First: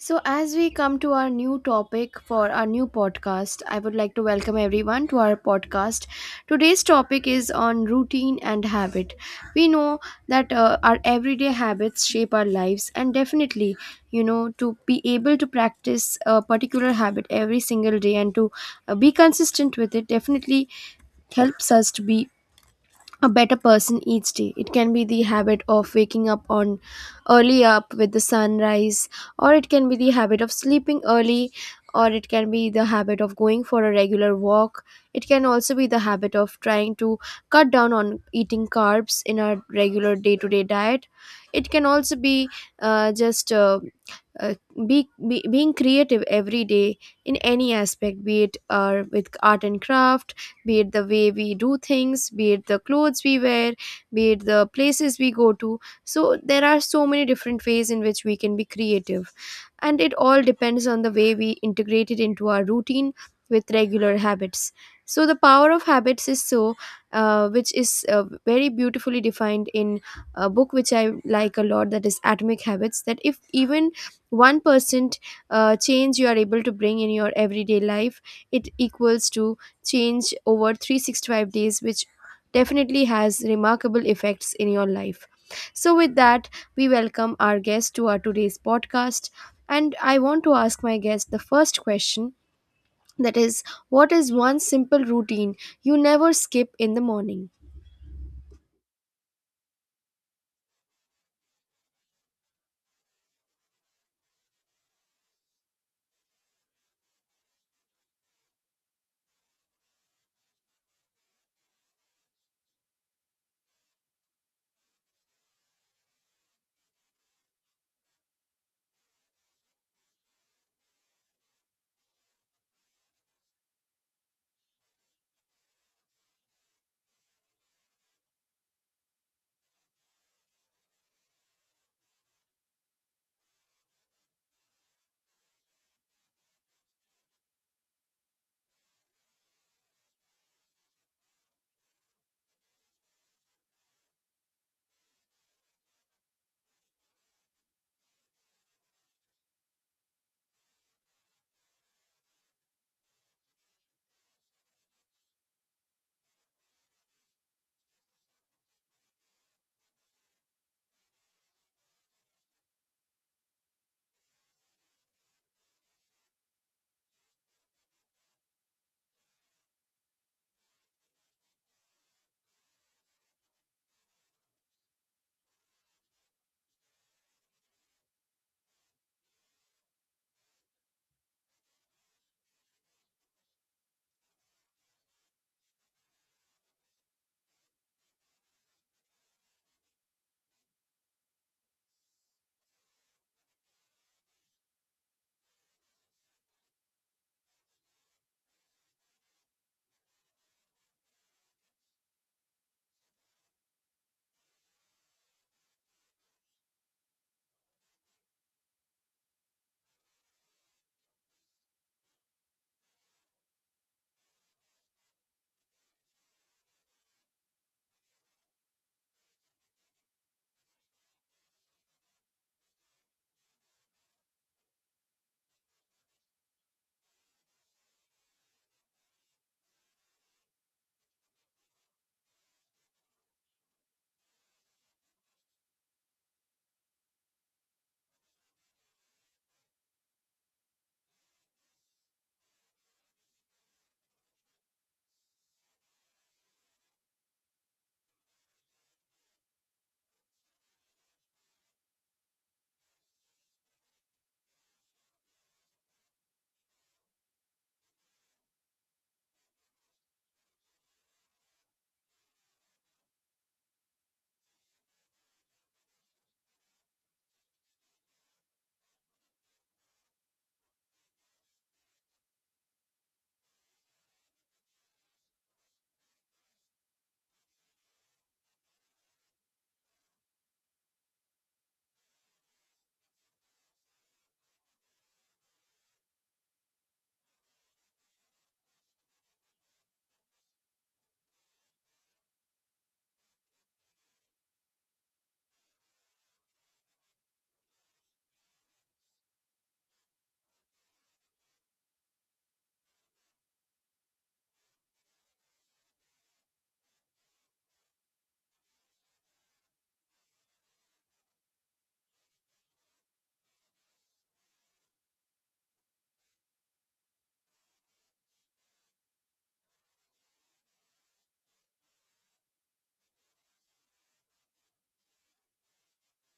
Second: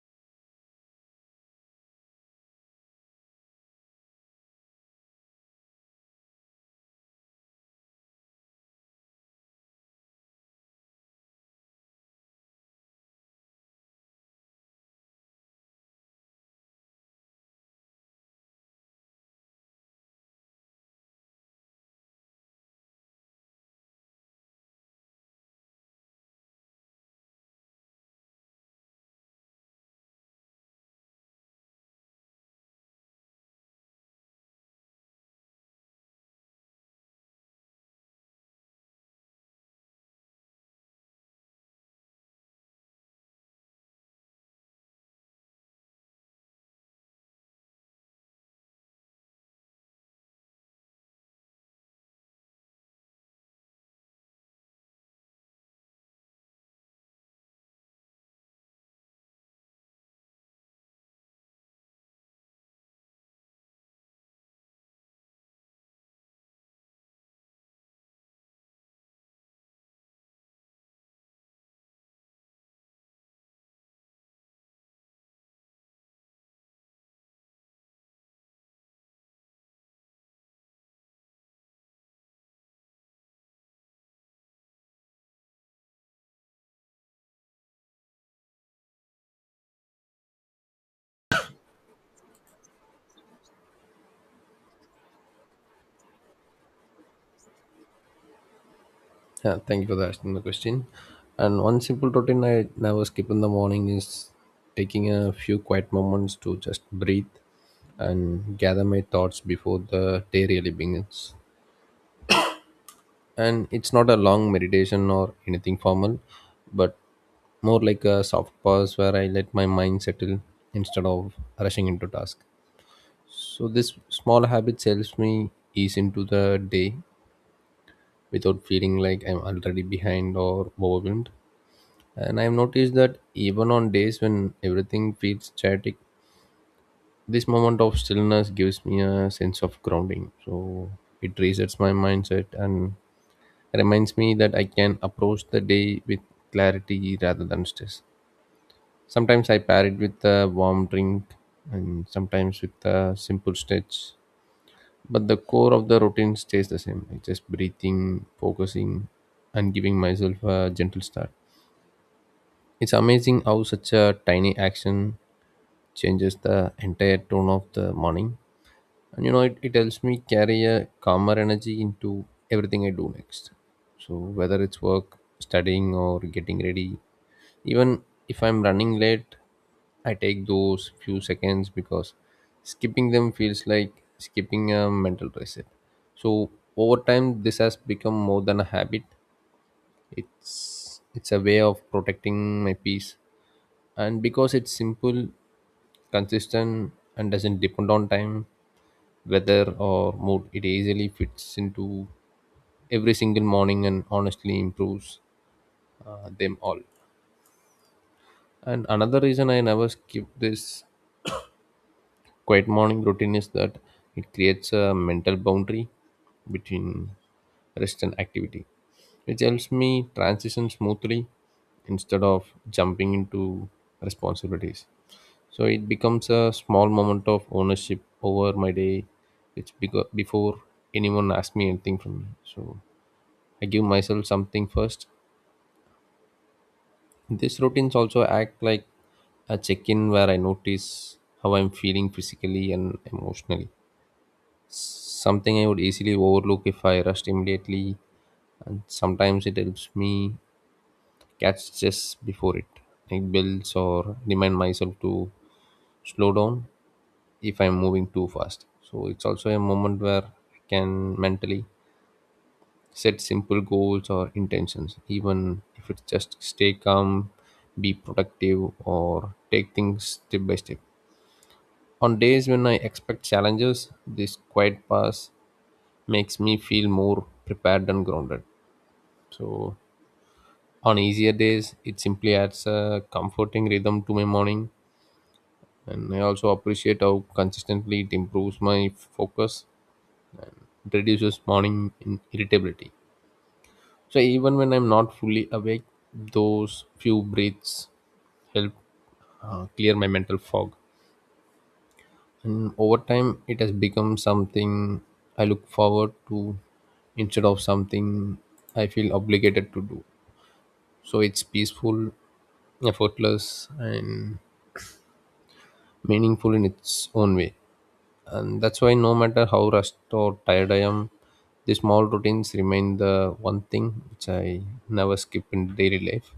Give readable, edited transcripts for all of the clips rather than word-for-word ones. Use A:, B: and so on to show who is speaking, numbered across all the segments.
A: So, as we come to our new topic for our new podcast, I would like to welcome everyone to our podcast. Today's topic is on routine and habit. We know that our everyday habits shape our lives, and definitely, you know, to be able to practice a particular habit every single day and to be consistent with it definitely helps us to be a better person each day. It can be the habit of waking up on early up with the sunrise, or it can be the habit of sleeping early, or it can be the habit of going for a regular walk. It can also be the habit of trying to cut down on eating carbs in our regular day to day diet. It can also be uh, just uh, uh, being creative every day in any aspect, be it with art and craft, be it the way we do things, be it the clothes we wear, be it the places we go to. So there are so many different ways in which we can be creative. And it all depends on the way we integrate it into our routine with regular habits. So the power of habits is so, which is very beautifully defined in a book which I like a lot, that is Atomic Habits. That if even 1% change you are able to bring in your everyday life, it equals to change over 365 days, which definitely has remarkable effects in your life. So with that, we welcome our guest to our today's podcast, and I want to ask my guest the first question, that is, what is one simple routine you never skip in the morning?
B: Yeah, thank you for asking the question. And one simple routine I never skip in the morning is taking a few quiet moments to just breathe and gather my thoughts before the day really begins. And it's not a long meditation or anything formal, but more like a soft pause where I let my mind settle instead of rushing into task. So this small habit helps me ease into the day without feeling like I'm already behind or overwhelmed. And I've noticed that even on days when everything feels static, this moment of stillness gives me a sense of grounding. So it resets my mindset and reminds me that I can approach the day with clarity rather than stress. Sometimes I pair it with a warm drink and sometimes with a simple stretch. But the core of the routine stays the same. It's just breathing, focusing, and giving myself a gentle start. It's amazing how such a tiny action changes the entire tone of the morning. And it helps me carry a calmer energy into everything I do next. So, whether it's work, studying, or getting ready, even if I'm running late, I take those few seconds because skipping them feels like skipping a mental reset. So, over time, this has become more than a habit. It's it's a way of protecting my peace, and because it's simple, consistent, and doesn't depend on time, weather, or mood, it easily fits into every single morning and honestly improves them all. And another reason I never skip this quiet morning routine is that it creates a mental boundary between rest and activity, which helps me transition smoothly instead of jumping into responsibilities. So it becomes a small moment of ownership over my day, which before anyone asks me anything from me. So I give myself something first. These routines also act like a check-in where I notice how I'm feeling physically and emotionally. Something I would easily overlook if I rushed immediately, and sometimes it helps me catch just before it. It builds or remind myself to slow down if I'm moving too fast. So it's also a moment where I can mentally set simple goals or intentions, even if it's just stay calm, be productive, or take things step by step. On days when I expect challenges, this quiet pass makes me feel more prepared and grounded. So on easier days, it simply adds a comforting rhythm to my morning. And I also appreciate how consistently it improves my focus. It reduces morning irritability. So even when I'm not fully awake, those few breaths help clear my mental fog. And over time, it has become something I look forward to instead of something I feel obligated to do. So it's peaceful, effortless, and meaningful in its own way. And that's why no matter how rushed or tired I am, the small routines remain the one thing which I never skip in daily life.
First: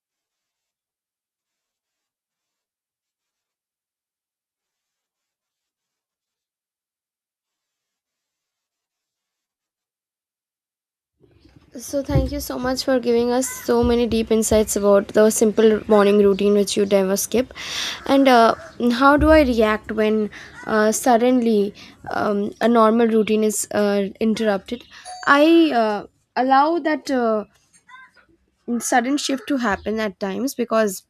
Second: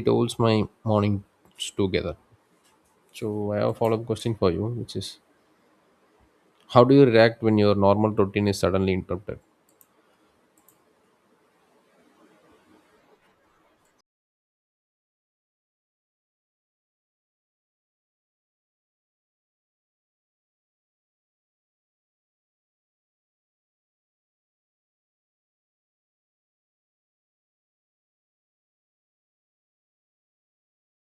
B: It holds my mornings together. So I have a follow-up question for you, which is, how do you react when your normal routine is suddenly interrupted?
A: So, thank you so much for giving us so many deep insights about the simple morning routine which you never skip. And how do I react when suddenly a normal routine is interrupted? I allow that. Sudden shift to happen at times because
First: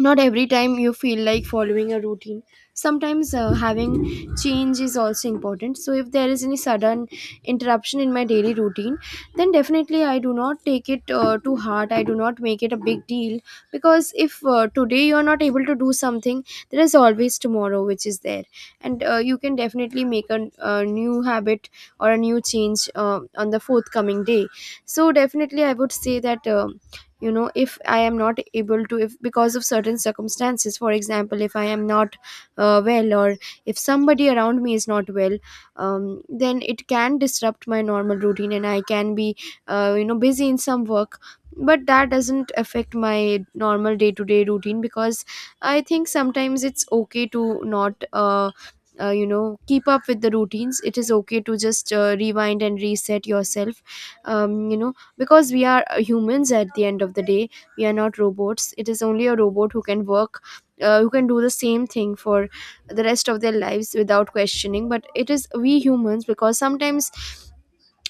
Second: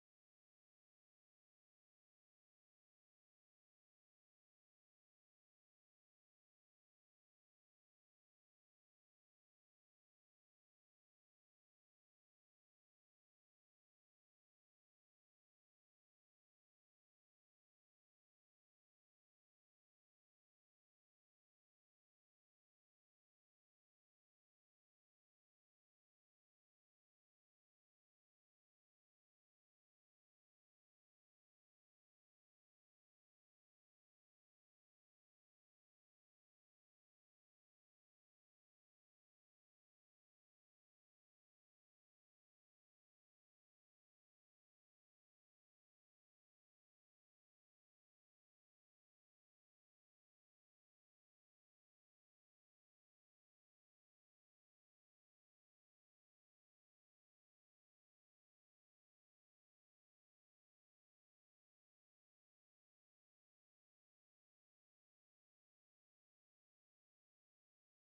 A: not every time you feel like following a routine. Sometimes having change is also important. So if there is any sudden interruption in my daily routine, then definitely I do not take it to heart, I do not make it a big deal. Because if today you are not able to do something, there is always tomorrow which is there, and you can definitely make a new habit or a new change on the forthcoming day. So definitely I would say that, you know, if I am not able to, if because of certain circumstances, for example, if I am not well, or if somebody around me is not well, then it can disrupt my normal routine and I can be, you know, busy in some work, but that doesn't affect my normal day to day routine. Because I think sometimes it's okay to not you know, keep up with the routines. It is okay to just rewind and reset yourself, you know, because we are humans at the end of the day. We are not robots. It is only a robot who can work, who can do the same thing for the rest of their lives without questioning. But it is we humans, because sometimes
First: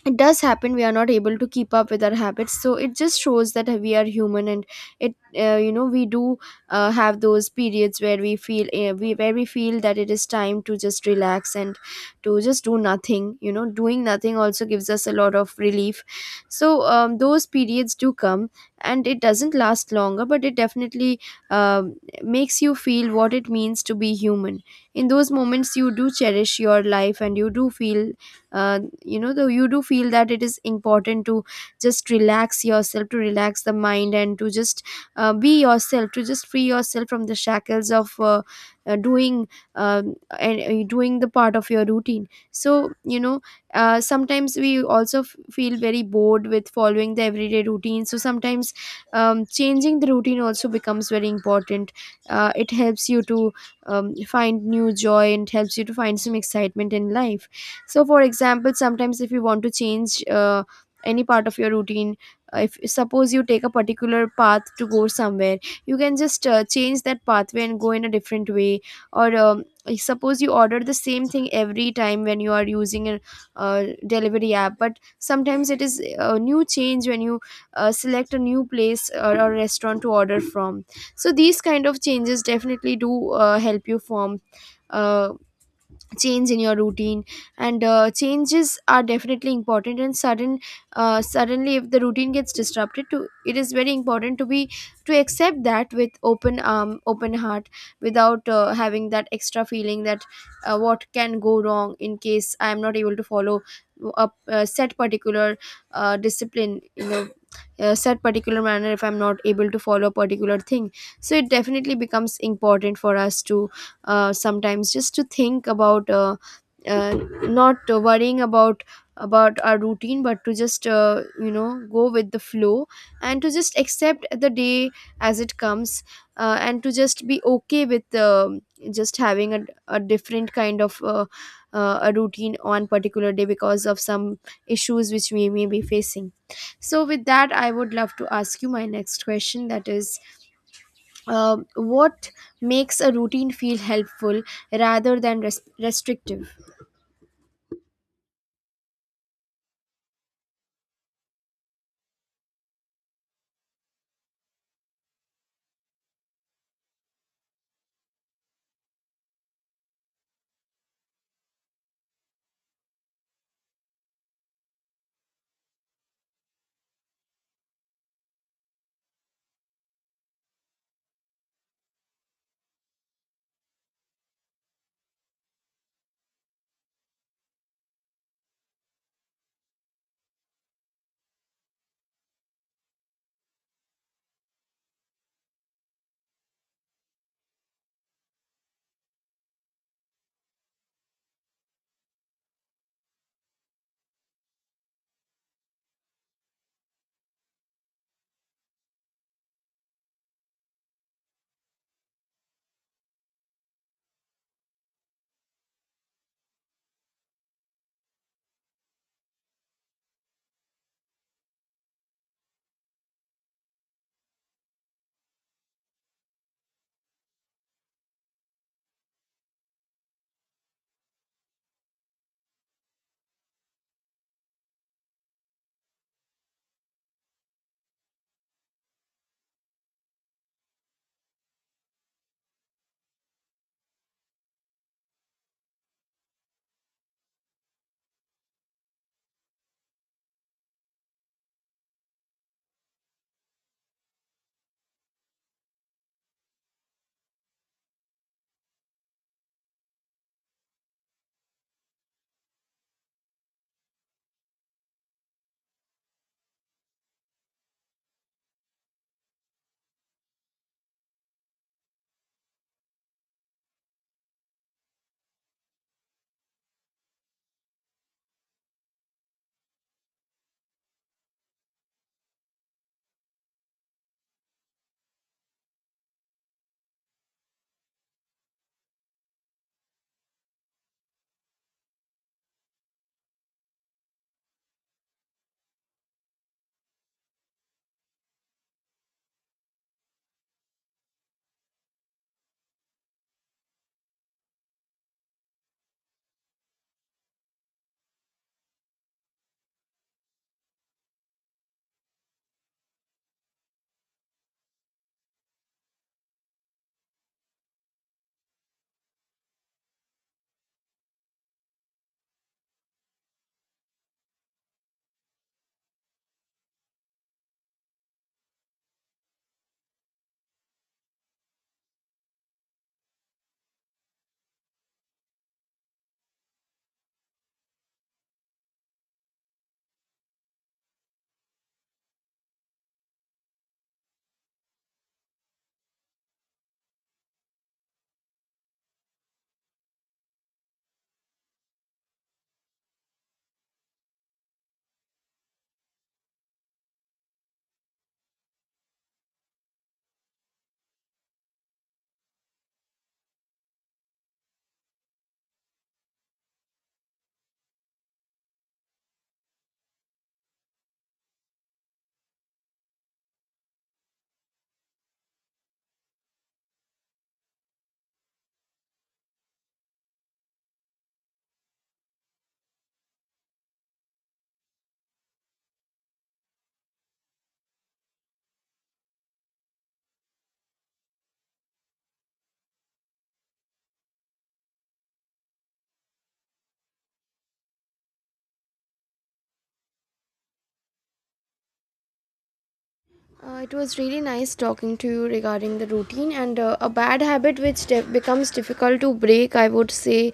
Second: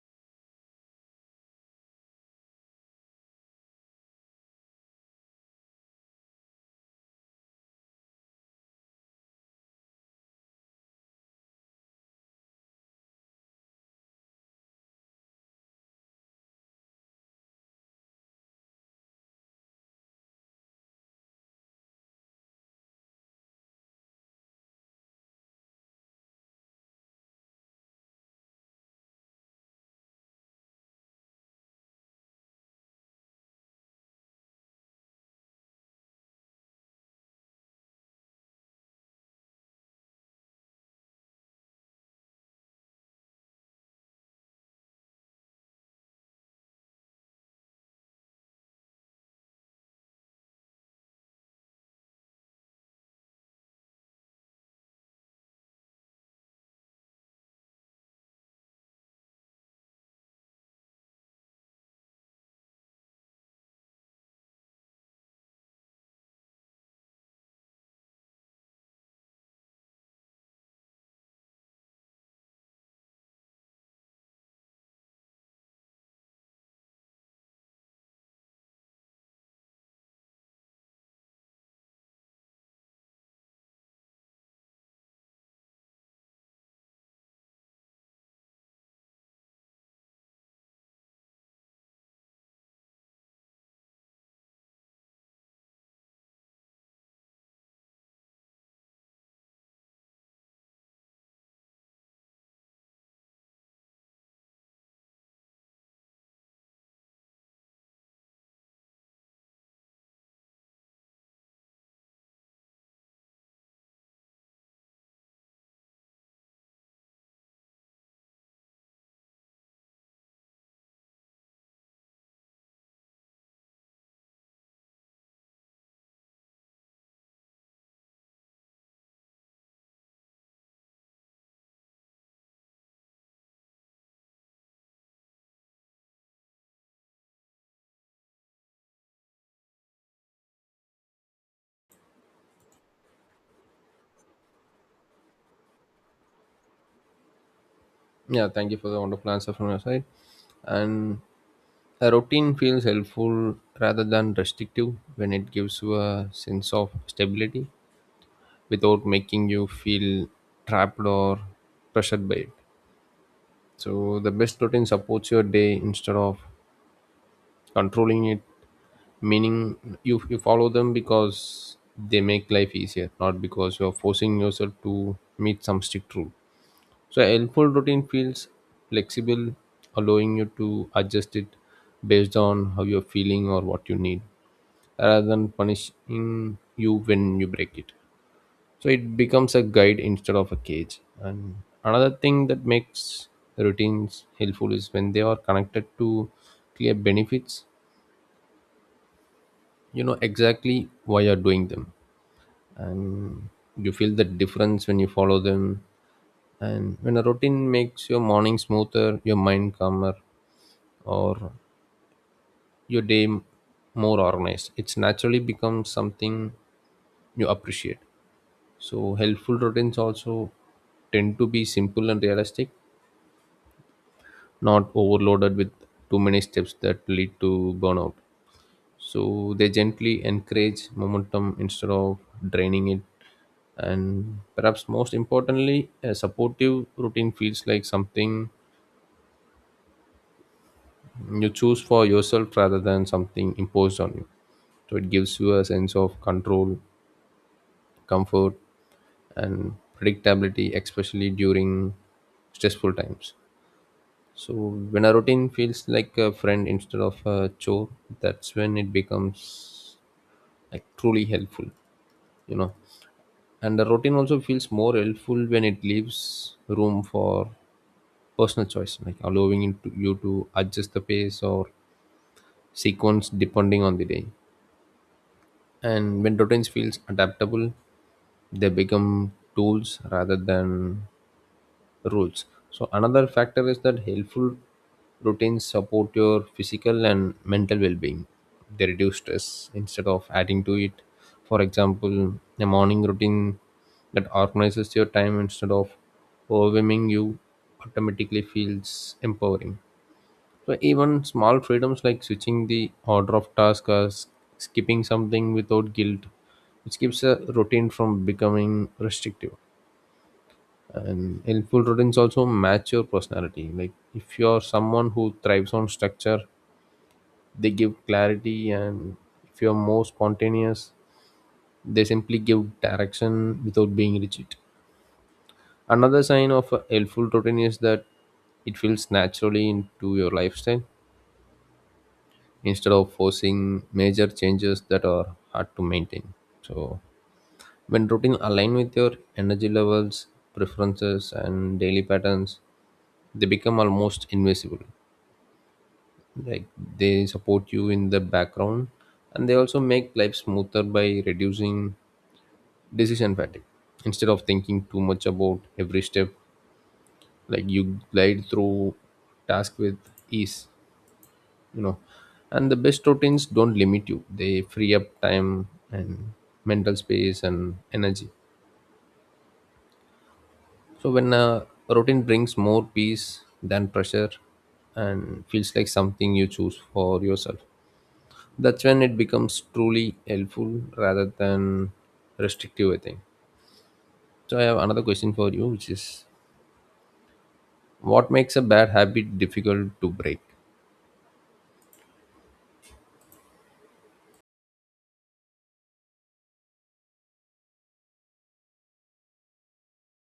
A: it does happen we are not able to keep up with our habits. So it just shows that we are human, and it, you know, we do have those periods where we feel, we where we feel that it is time to just relax and to just do nothing. You know, doing nothing also gives us a lot of relief. So those periods do come, and it doesn't last longer, but it definitely um, makes you feel what it means to be human. In those moments you do cherish your life, and you do feel, you know, though you do feel that it is important to just relax yourself, to relax the mind, and to just be yourself, to just free yourself from the shackles of doing, and doing the part of your routine. So you know, sometimes we also feel very bored with following the everyday routine. So sometimes changing the routine also becomes very important. It helps you to find new joy and helps you to find some excitement in life. So for example, sometimes if you want to change any part of your routine, if suppose you take a particular path to go somewhere, you can just change that pathway and go in a different way. Or like, suppose you order the same thing every time when you are using a delivery app. But sometimes it is a new change when you select a new place or a restaurant to order from. So these kind of changes definitely do help you form uh, change in your routine. And changes are definitely important. And suddenly if the routine gets disrupted to it is very important to be, to accept that with open, open heart, without having that extra feeling that what can go wrong in case I am not able to follow a set particular discipline, you know, a set particular manner, if I'm not able to follow a particular thing. So it definitely becomes important for us to sometimes just to think about not worrying about our routine, but to just, you know, go with the flow and to just accept the day as it comes, and to just be okay with just having a different kind of a routine on particular day because of some issues which we may be facing. So with that, I would love to ask you my next question, that is, what makes a routine feel helpful rather than restrictive?
B: Yeah, thank you for the wonderful answer from your side. And a routine feels helpful rather than restrictive when it gives you a sense of stability without making you feel trapped or pressured by it. So the best routine supports your day instead of controlling it. Meaning, you follow them because they make life easier, not because you are forcing yourself to meet some strict rule. So a helpful routine feels flexible, allowing you to adjust it based on how you're feeling or what you need, rather than punishing you when you break it. So it becomes a guide instead of a cage. And another thing that makes the routines helpful is when they are connected to clear benefits. You know exactly why you're doing them, and you feel the difference when you follow them. And when a routine makes your morning smoother, your mind calmer, or your more organized, it's naturally becomes something you appreciate. So helpful routines also tend to be simple and realistic, not overloaded with too many steps that lead to burnout. So they gently encourage momentum instead of draining it. And perhaps most importantly, a supportive routine feels like something you choose for yourself rather than something imposed on you. So it gives you a sense of control, comfort, and predictability, especially during stressful times. So when a routine feels like a friend instead of a chore, that's when it becomes like truly helpful, you know. And the routine also feels more helpful when it leaves room for personal choice, like allowing you to adjust the pace or sequence depending on the day. And when routines feels adaptable, they become tools rather than rules. So another factor is that helpful routines support your physical and mental well-being. They reduce stress instead of adding to it. For example, a morning routine that organizes your time instead of overwhelming you automatically feels empowering. So even small freedoms like switching the order of tasks or skipping something without guilt, which keeps a routine from becoming restrictive. And helpful routines also match your personality. Like if you're someone who thrives on structure, they give clarity, and if you're more spontaneous, they simply give direction without being rigid. Another sign of a helpful routine is that it feels naturally into your lifestyle instead of forcing major changes that are hard to maintain. So when routine align with your energy levels, preferences, and daily patterns, they become almost invisible, like they support you in the background. And they also make life smoother by reducing decision fatigue. Instead of thinking too much about every step, like you glide through task with ease, you know. And the best routines don't limit you, they free up time and mental space and energy. So when a routine brings more peace than pressure and feels like something you choose for yourself, that's when it becomes truly helpful rather than restrictive, I think. So I have another question for you, which is, what makes a bad habit difficult to break?
A: It was really nice talking to you regarding the routine. And a bad habit which becomes difficult to break, I would say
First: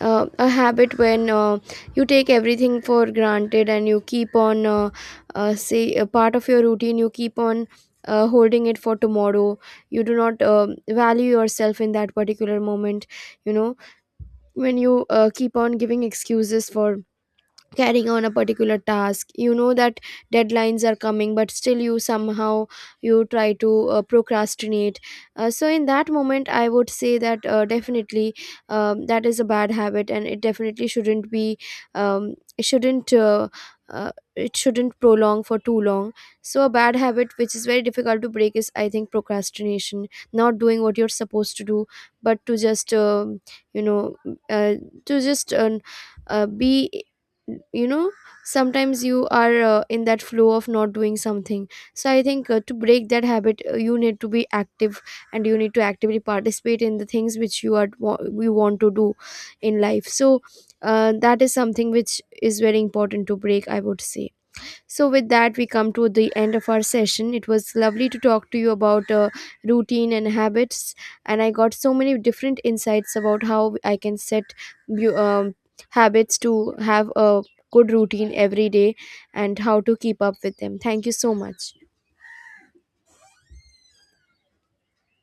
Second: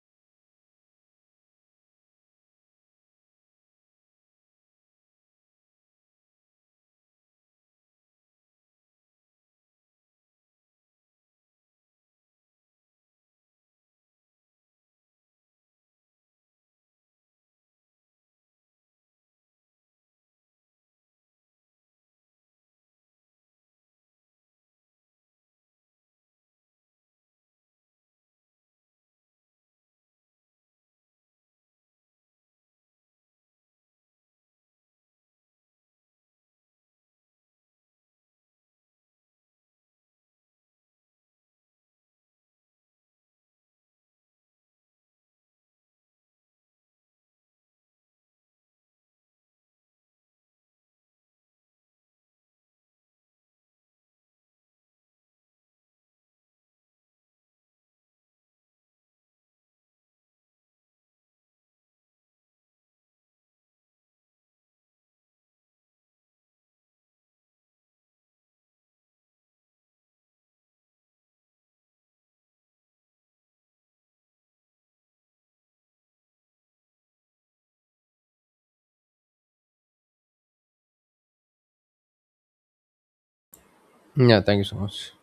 A: a habit when you take everything for granted and you keep on, say, a part of your routine, you keep on holding it for tomorrow. You do not value yourself in that particular moment, you know, when you keep on giving excuses for carrying on a particular task. You know that deadlines are coming, but still you somehow, you try to procrastinate. So in that moment I would say that, definitely, that is a bad habit, and it definitely shouldn't be, um, it shouldn't uh, it shouldn't prolong for too long. So a bad habit which is very difficult to break is, I think, procrastination. Not doing what you're supposed to do, but to just you know uh, to just uh, be, you know, sometimes you are in that flow of not doing something. So I think to break that habit you need to be active, and you need to actively participate in the things which you are you want to do in life. So that is something which is very important to break, I would say. So, with that, we come to the end of our session. It was lovely to talk to you about routine and habits, and I got so many different insights about how I can set bu- um, habits to have a good routine every day and how to keep up with them. Thank you so much.
B: Yeah, thank you so much.